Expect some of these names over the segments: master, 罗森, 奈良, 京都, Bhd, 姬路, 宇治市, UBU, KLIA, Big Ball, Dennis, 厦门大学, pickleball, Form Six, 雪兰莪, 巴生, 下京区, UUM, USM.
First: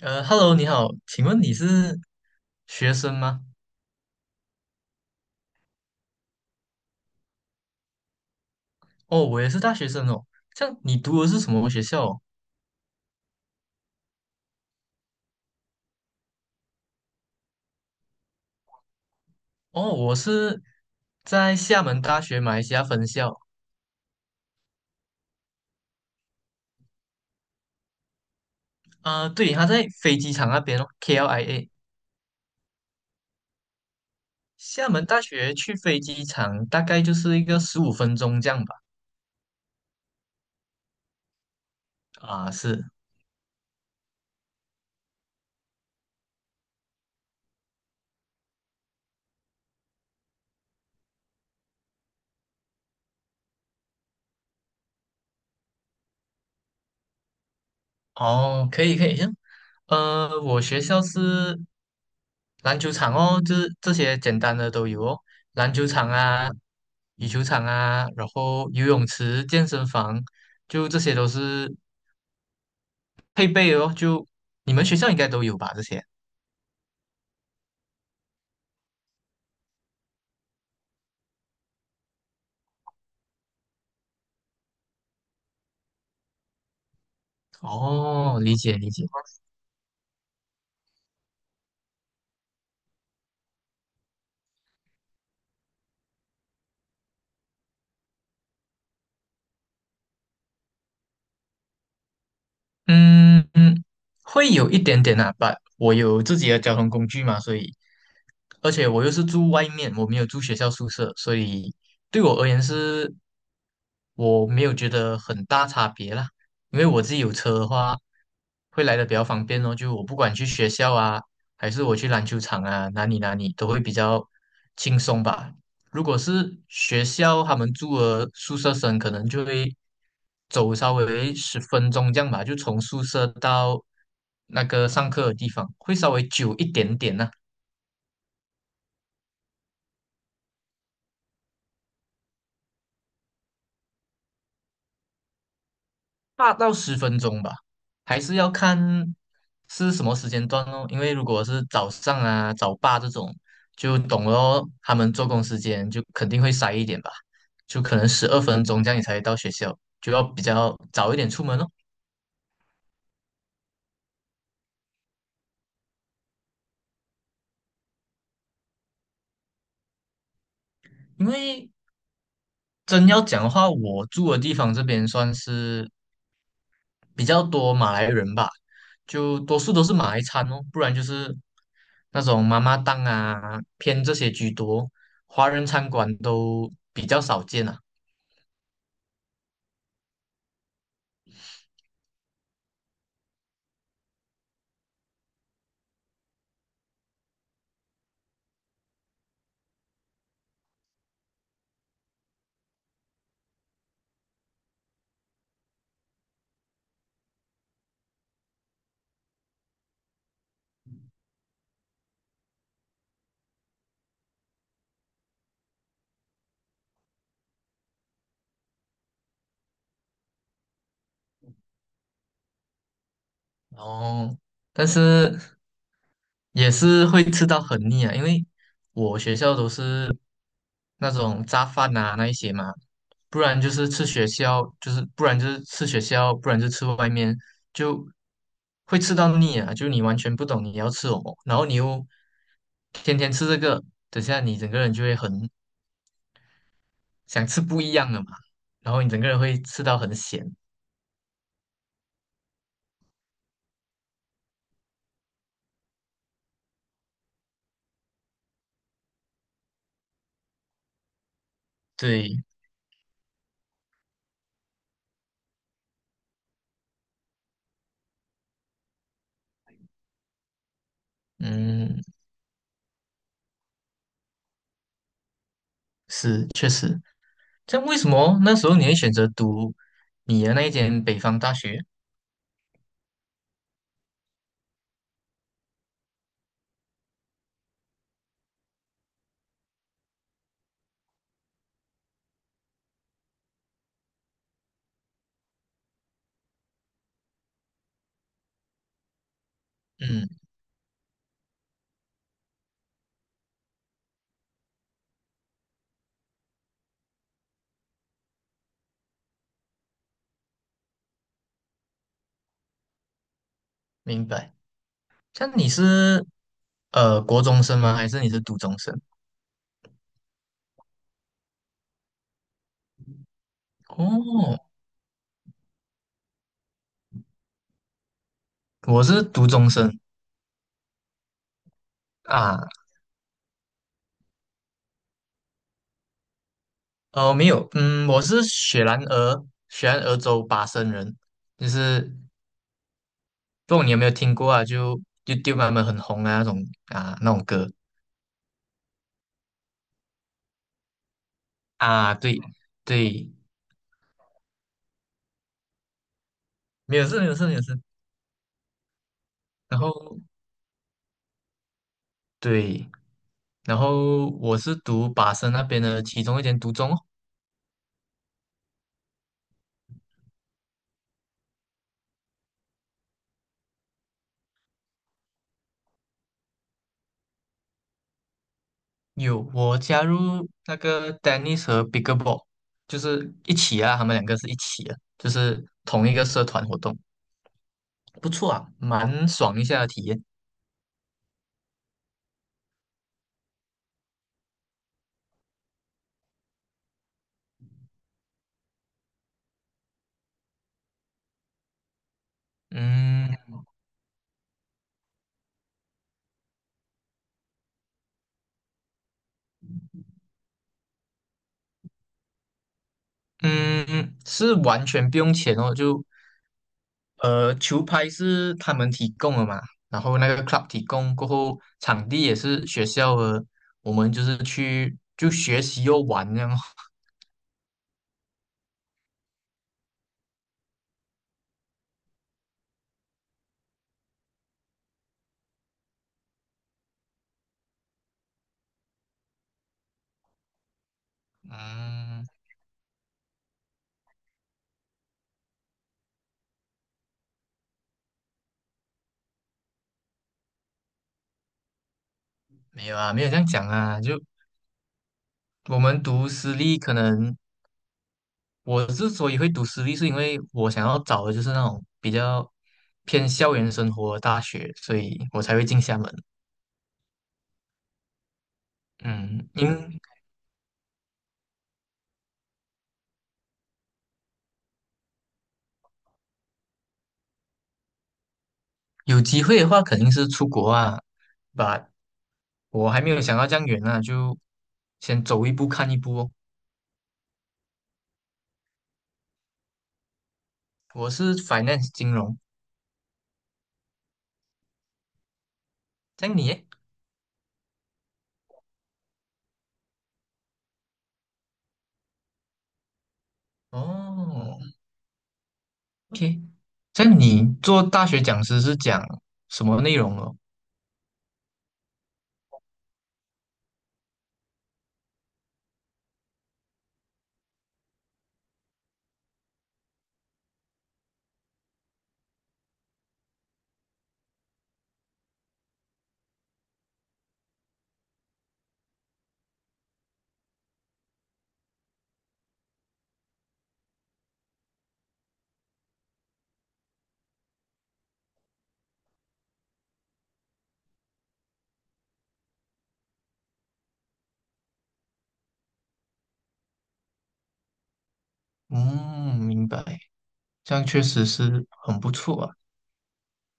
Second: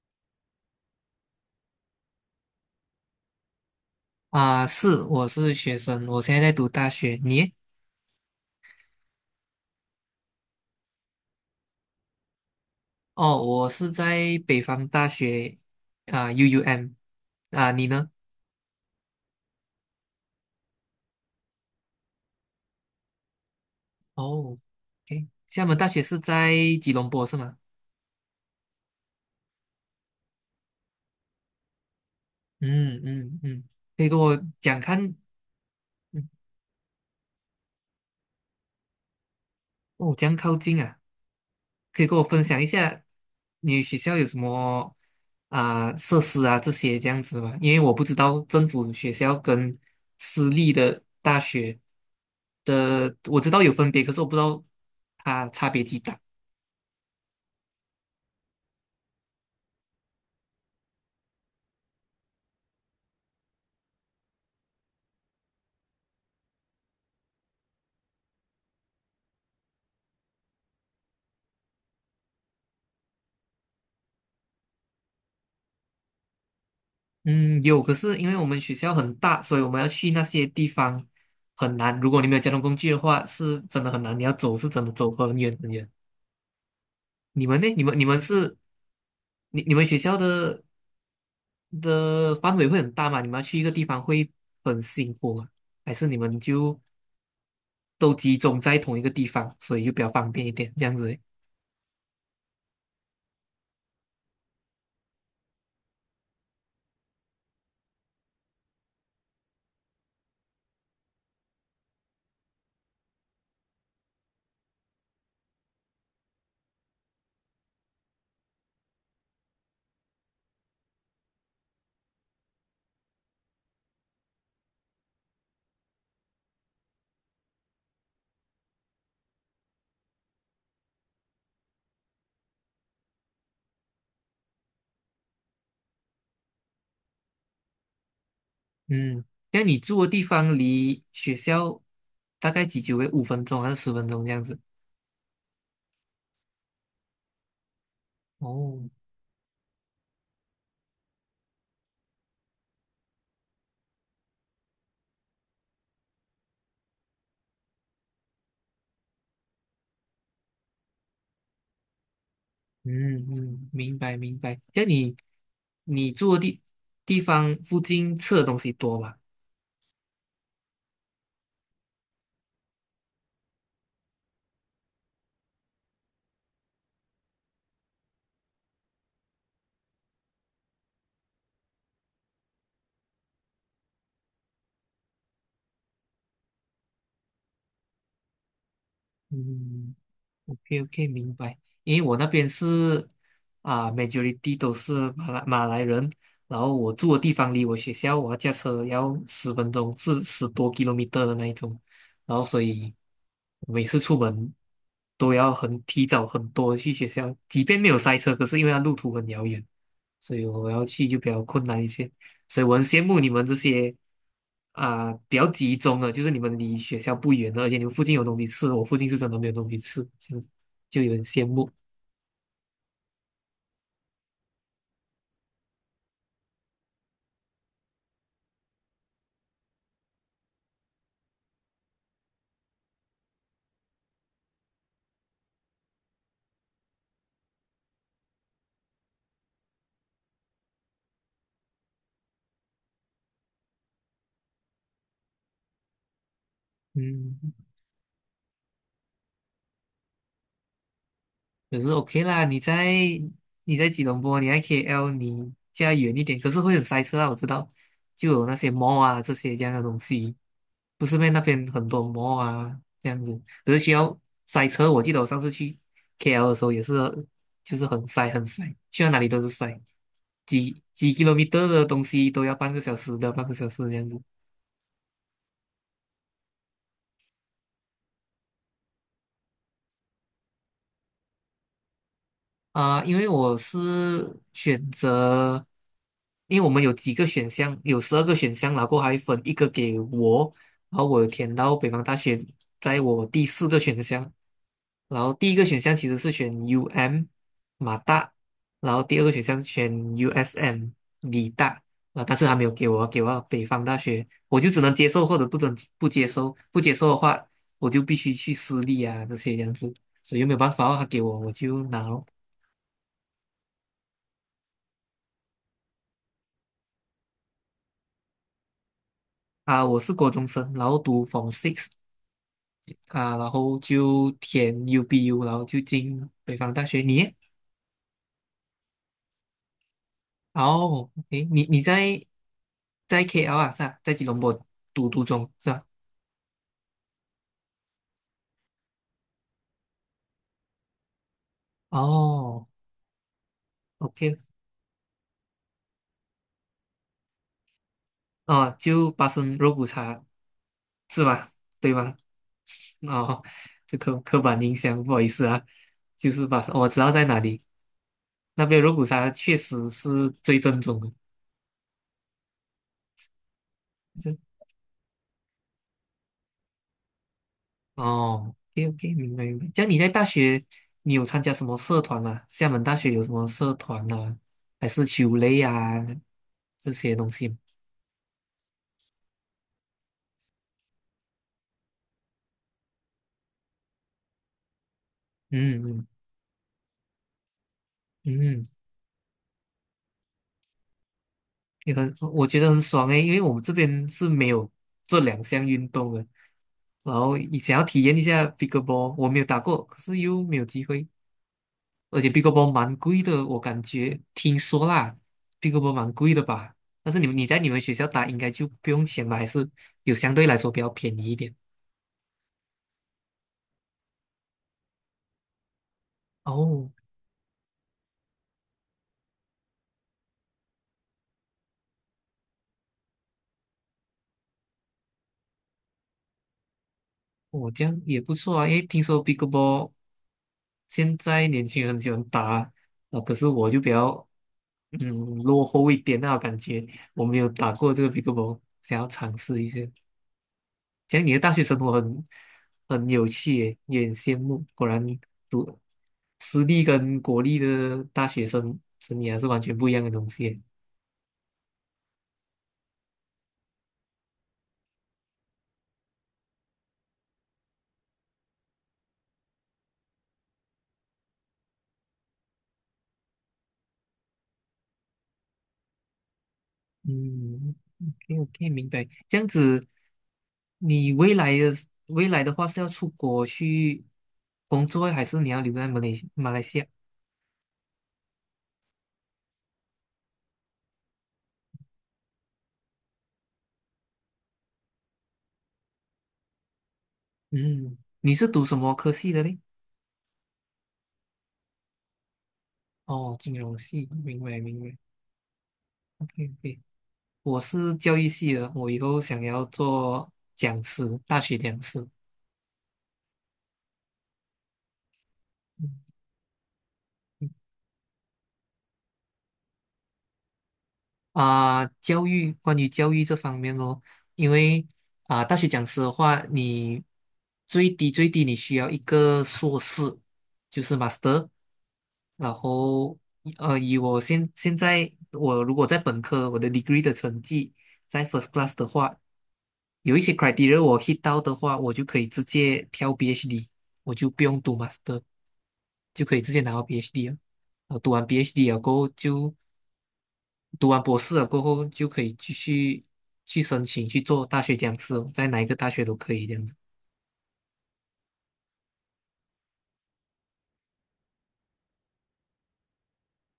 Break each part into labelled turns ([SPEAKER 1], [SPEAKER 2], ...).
[SPEAKER 1] Hello，你好，请问你是学生吗？
[SPEAKER 2] 啊，是，我是学生，我现在在读大学。你？
[SPEAKER 1] 哦，我也是大学生哦。这样你读的是什么学校哦？
[SPEAKER 2] 哦，我是在北方大学啊，UUM。啊，你呢？
[SPEAKER 1] 哦我是在厦门大学马来西亚分校。
[SPEAKER 2] 哦，OK，厦门大学是在吉隆坡是吗？
[SPEAKER 1] 啊、对，他在飞机场那边哦，KLIA。
[SPEAKER 2] 嗯嗯嗯，可以跟我讲
[SPEAKER 1] 厦门
[SPEAKER 2] 看。
[SPEAKER 1] 大学去飞机
[SPEAKER 2] 嗯。
[SPEAKER 1] 场大概就是一个15分钟这样吧。
[SPEAKER 2] 哦，这样靠近啊。可以跟我分
[SPEAKER 1] 啊、
[SPEAKER 2] 享一
[SPEAKER 1] 是。
[SPEAKER 2] 下你学校有什么啊、设施啊这些这样子吗？因为我不知道政府学校跟私立的大学的，我知道有分别，可是我不知道它差别几大。
[SPEAKER 1] 哦，可以可以，行，我学校是篮球场哦，这些简单的都有哦，篮球场啊、羽球场啊，然后游泳池、健身房，就这些都是配备哦。就你们学校应该都有吧？这些
[SPEAKER 2] 嗯，有，可是因为我们学校很大，所以我们要去那些地方很难。如果你没有交通工具的话，是真的很难。你要走是真的走很远很远。你们呢？
[SPEAKER 1] 哦，理解理解。
[SPEAKER 2] 你们学校的范围会很大嘛？你们要去一个地方会很辛苦吗？还是你们就都集中在同一个地方，所以就比较方便一点这样子？
[SPEAKER 1] 嗯嗯，会有一点点啊，把我有自己的交通工具嘛，所以，而且我又是住外面，我没有住学校宿舍，所以对我而言是，我没有觉得很大差别啦，因为我自己有车的话，会来的比较方便哦，就我不管去学校啊，还是我去篮球场啊，哪里哪里都会比较轻松吧，如果是学校他们住的宿舍生，可能就会走稍微十分钟这样吧，就从宿舍到那个上课的地方，会稍微久一点点呢、
[SPEAKER 2] 嗯，那你住的地方离学校大概几久诶？5分钟还是十分钟这样子？
[SPEAKER 1] 8到10分钟吧，还是要看
[SPEAKER 2] 哦，
[SPEAKER 1] 是什么时间段哦。因为如果是早上啊、早八这种，就懂了哦，他们做工时间就肯定会塞一点吧，就可能12分钟这样你才到学校，就要比较早一点出门哦。
[SPEAKER 2] 嗯嗯，明白明白。那你住的地方附近吃的东西多吗？
[SPEAKER 1] 因为真要讲的话，我住的地方这边算是比较多马来人吧，就多数都是马来餐哦，不然就是那种妈妈档啊，偏这些居多，华人餐馆都比较少见啊。
[SPEAKER 2] 嗯。OK OK，明白。因为我那边是啊，majority 都是马来人，然后我住的地方离我学校，我要驾车要十分钟，是10多 kilometer 的那一种，然后所以每次出门都要很提早很多去学校，即便没有塞车，可是因为它路途很遥远，所以我要去就比较困难一些。所以我很羡慕你们这些啊、比较集中的，就是你们离学校不远的，而且你们附近有东西吃，我附近是真的没有东西吃，这样子就有点羡慕。
[SPEAKER 1] 然后，但是也是会吃到很腻啊，因为我学校都是那种炸饭啊那一些嘛，不然就是吃学校，就是不然就是吃学校，不然就吃外面，就会吃到腻啊！就你完全不懂你要吃什么，然后你又天天吃这个，等下你整个人就会很
[SPEAKER 2] 嗯，
[SPEAKER 1] 想吃不一样的嘛，然后你整个人会吃到很咸。
[SPEAKER 2] 可是 OK 啦，你在吉隆坡，你在 KL，你家远一点，可是会很塞车啊，我知道，就有那些 mall 啊这些这样的东西，不是咩？那边很多 mall
[SPEAKER 1] 对，
[SPEAKER 2] 啊这样子，可是需要塞车。我记得我上次去 KL 的时候也是，就是很塞很塞，去到哪里都是塞，几 kilometer 的
[SPEAKER 1] 嗯，
[SPEAKER 2] 东西都要半个小时的，半个小时这样子。
[SPEAKER 1] 是，确实。这样为什么那时候你会选择读你的那一间北方大学？
[SPEAKER 2] 啊、因为我是选择，因为我们有几个选项，有12个选项，然后还分一个给我，然后我填到北方大学，在我第四个选项，然后第一个选项其实是选 UM 马大，然后第二个选项选
[SPEAKER 1] 嗯，
[SPEAKER 2] USM 理大，啊、但是他没有给我，给我北方大学，我就只能接受或者不准不接受，不接受的话，我就必须去私立啊这些这样子，所以又没有办法哦，他给我我就拿咯。
[SPEAKER 1] 明白。像你是国中生吗？还是你是读中生？
[SPEAKER 2] 啊，我是国中生，然后读 Form Six 啊，然后就
[SPEAKER 1] 哦，
[SPEAKER 2] 填 UBU，然后就进北方大学。你呢？
[SPEAKER 1] 我是读中生
[SPEAKER 2] 哦，诶，你在
[SPEAKER 1] 啊，
[SPEAKER 2] 在 KL 啊，是吧？在吉隆坡读中是吧？
[SPEAKER 1] 哦没有，嗯，我是雪兰莪，雪兰莪州巴生人，就是
[SPEAKER 2] 哦
[SPEAKER 1] 不懂你有没有
[SPEAKER 2] ，OK。
[SPEAKER 1] 听过啊？就 y 丢 u t 他们很红啊那种啊那种歌
[SPEAKER 2] 哦，就巴生肉骨茶是吧？对吗？
[SPEAKER 1] 啊，对对，
[SPEAKER 2] 哦，这刻板印象，不好意思啊，就是巴生，我
[SPEAKER 1] 没
[SPEAKER 2] 知
[SPEAKER 1] 有
[SPEAKER 2] 道
[SPEAKER 1] 事
[SPEAKER 2] 在
[SPEAKER 1] 没有
[SPEAKER 2] 哪
[SPEAKER 1] 事没
[SPEAKER 2] 里，
[SPEAKER 1] 有事。
[SPEAKER 2] 那边肉骨茶确
[SPEAKER 1] 然
[SPEAKER 2] 实
[SPEAKER 1] 后
[SPEAKER 2] 是最正宗的。
[SPEAKER 1] 对，然后我是读巴生那边的其中一间读中哦
[SPEAKER 2] 哦，OK OK，明白明白。这样你在大学，你有参加什么社团吗？厦门大学有什么社团啊？还是球类啊这些东西？
[SPEAKER 1] 有我加入那个 Dennis 和 Big Ball，就是一起啊，他们两个是一起的，就是
[SPEAKER 2] 嗯
[SPEAKER 1] 同一个社团活动。不
[SPEAKER 2] 嗯
[SPEAKER 1] 错
[SPEAKER 2] 嗯，
[SPEAKER 1] 啊，蛮爽一下的体验。
[SPEAKER 2] 也很，我觉得很爽诶，因为我们这边是没有这2项运动的。然后你想要体验一下 pickleball，我没有打过，可是又没有机会，而且 pickleball 蛮贵
[SPEAKER 1] 嗯
[SPEAKER 2] 的，我感觉听说啦，pickleball 蛮贵的吧？但是你在你们学校打应该就不用钱吧？还是有相对来说比较便宜一点？
[SPEAKER 1] 嗯，是完全不用钱哦，就
[SPEAKER 2] 哦，
[SPEAKER 1] 球拍是他们提供的嘛，然后那个 club 提供过后，场地也是学校的，我们就是去就学习又玩这样哦
[SPEAKER 2] 我这样也不错啊，因为听说 p i c b a l l 现在年轻人很喜欢打，啊，啊可是我就比较嗯落后一点那感觉，我没有打过这个 p i c b a l l 想要尝试一下。这样你的大学生活很
[SPEAKER 1] 嗯，
[SPEAKER 2] 很有趣耶，有点羡慕。果然读私立跟国立的大学生涯是完全不一样的东西耶。
[SPEAKER 1] 没有啊，没有这样讲啊，就我们读私立，可能我之所以会读私立，是因为我想要找的就是那种比较偏校园生活的大学，所以我才会进厦门。
[SPEAKER 2] 嗯，OK OK，明白。这样
[SPEAKER 1] 嗯，
[SPEAKER 2] 子，你未来的话是要出国去工作，还是你要留在马来西亚？
[SPEAKER 1] 有机会的话肯定是出国啊，but 我还没有想到这样远呢，就先走一步看一步哦。
[SPEAKER 2] 嗯，你是读什么科系的嘞？
[SPEAKER 1] 我是 finance 金融，
[SPEAKER 2] 哦，金融系，明白明白。
[SPEAKER 1] 这样
[SPEAKER 2] OK
[SPEAKER 1] 你耶？
[SPEAKER 2] OK，我是教育系的，我以后想要做讲师，大学讲师。
[SPEAKER 1] 哦
[SPEAKER 2] 嗯。
[SPEAKER 1] ，OK，这样你做大学讲师是讲什么内容哦？
[SPEAKER 2] 啊、关于教育这方面哦，因为啊、大学讲师的话，你最低最低你需要一个硕士，就是 master，然后以我现在我如果在本科我的 degree 的成绩在 first class 的话，有一些 criteria 我 hit 到的话，我就可以直接跳 B h d。 我就不用读 master，就可以直接拿到 B h d 了。然后读完 B h d 了过后就读完博士了过后，就可以继续去申请去做大学讲师哦，在哪一个大学都可以这样子。
[SPEAKER 1] 嗯，明白，这样确实是很不错啊。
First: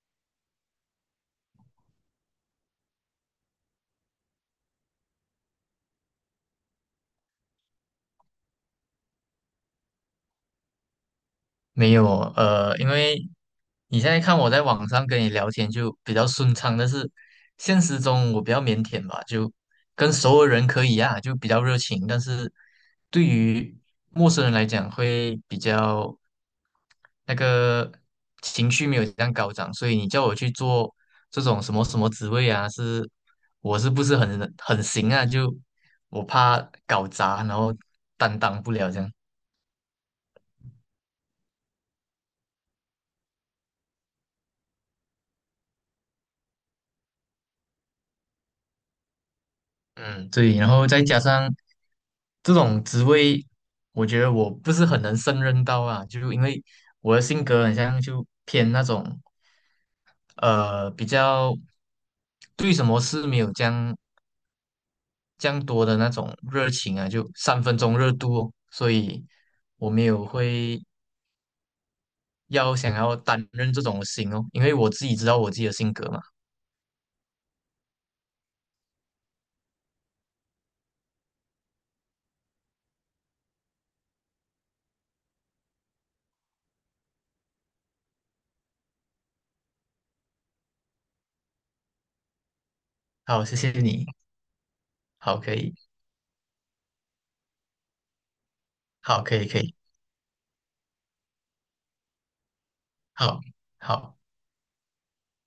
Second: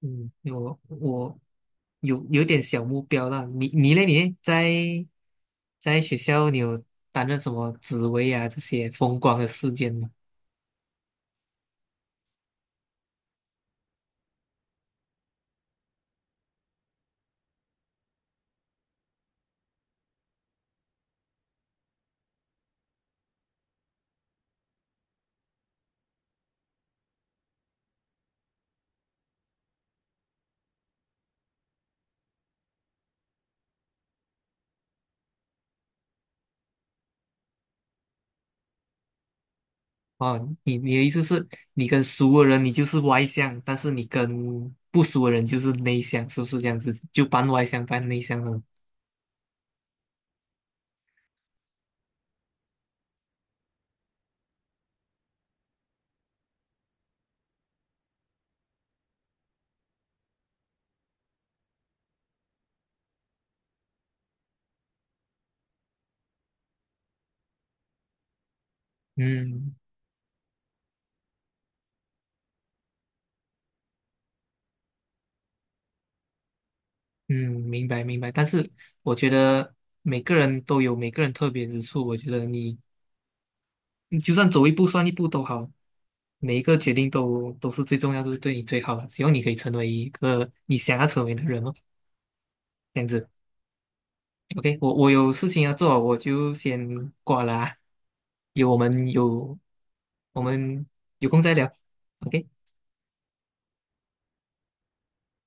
[SPEAKER 2] 嗯，因为我有点小目标了。你嘞在学校你有担任什么职位啊？这些风光的事件吗？
[SPEAKER 1] 没有因为你现在看我在网上跟你聊天就比较顺畅，但是现实中我比较腼腆吧，就跟熟的人可以啊，就比较热情，但是对于陌生人来讲会比较那个情绪没有这样高涨，所以你叫我去做这种什么什么职位啊，是我是不是很行啊？就我怕搞砸，然后担当不了这样。
[SPEAKER 2] 哦，你的意思是，你跟熟的人你就是外向，但是你跟不熟的人就是内向，是不是这样子？就半外向半内向了。
[SPEAKER 1] 嗯，对，然后再加上这种职位，我觉得我不是很能胜任到啊，就因为我的性格很像就偏那种比较对什么事没有这样多的那种热情啊，就三分钟热度哦，所以
[SPEAKER 2] 嗯
[SPEAKER 1] 我没有会要想要担任这种心哦，因为我自己知道我自己的性格嘛。
[SPEAKER 2] 嗯，明白明白，但是我觉得每个人都有每个人特别之处。我觉得你就算走一步算一步都好，每一个决定都是最重要，都是对你最好的。希望你可以成为一个你想要成为的人哦，这样子。
[SPEAKER 1] 好，谢谢你，
[SPEAKER 2] OK，我有
[SPEAKER 1] 好，
[SPEAKER 2] 事
[SPEAKER 1] 可
[SPEAKER 2] 情要
[SPEAKER 1] 以，
[SPEAKER 2] 做，我就先挂了啊。有我们
[SPEAKER 1] 好，可以，
[SPEAKER 2] 有
[SPEAKER 1] 可以，
[SPEAKER 2] 我们有空再聊。OK。
[SPEAKER 1] 好，好。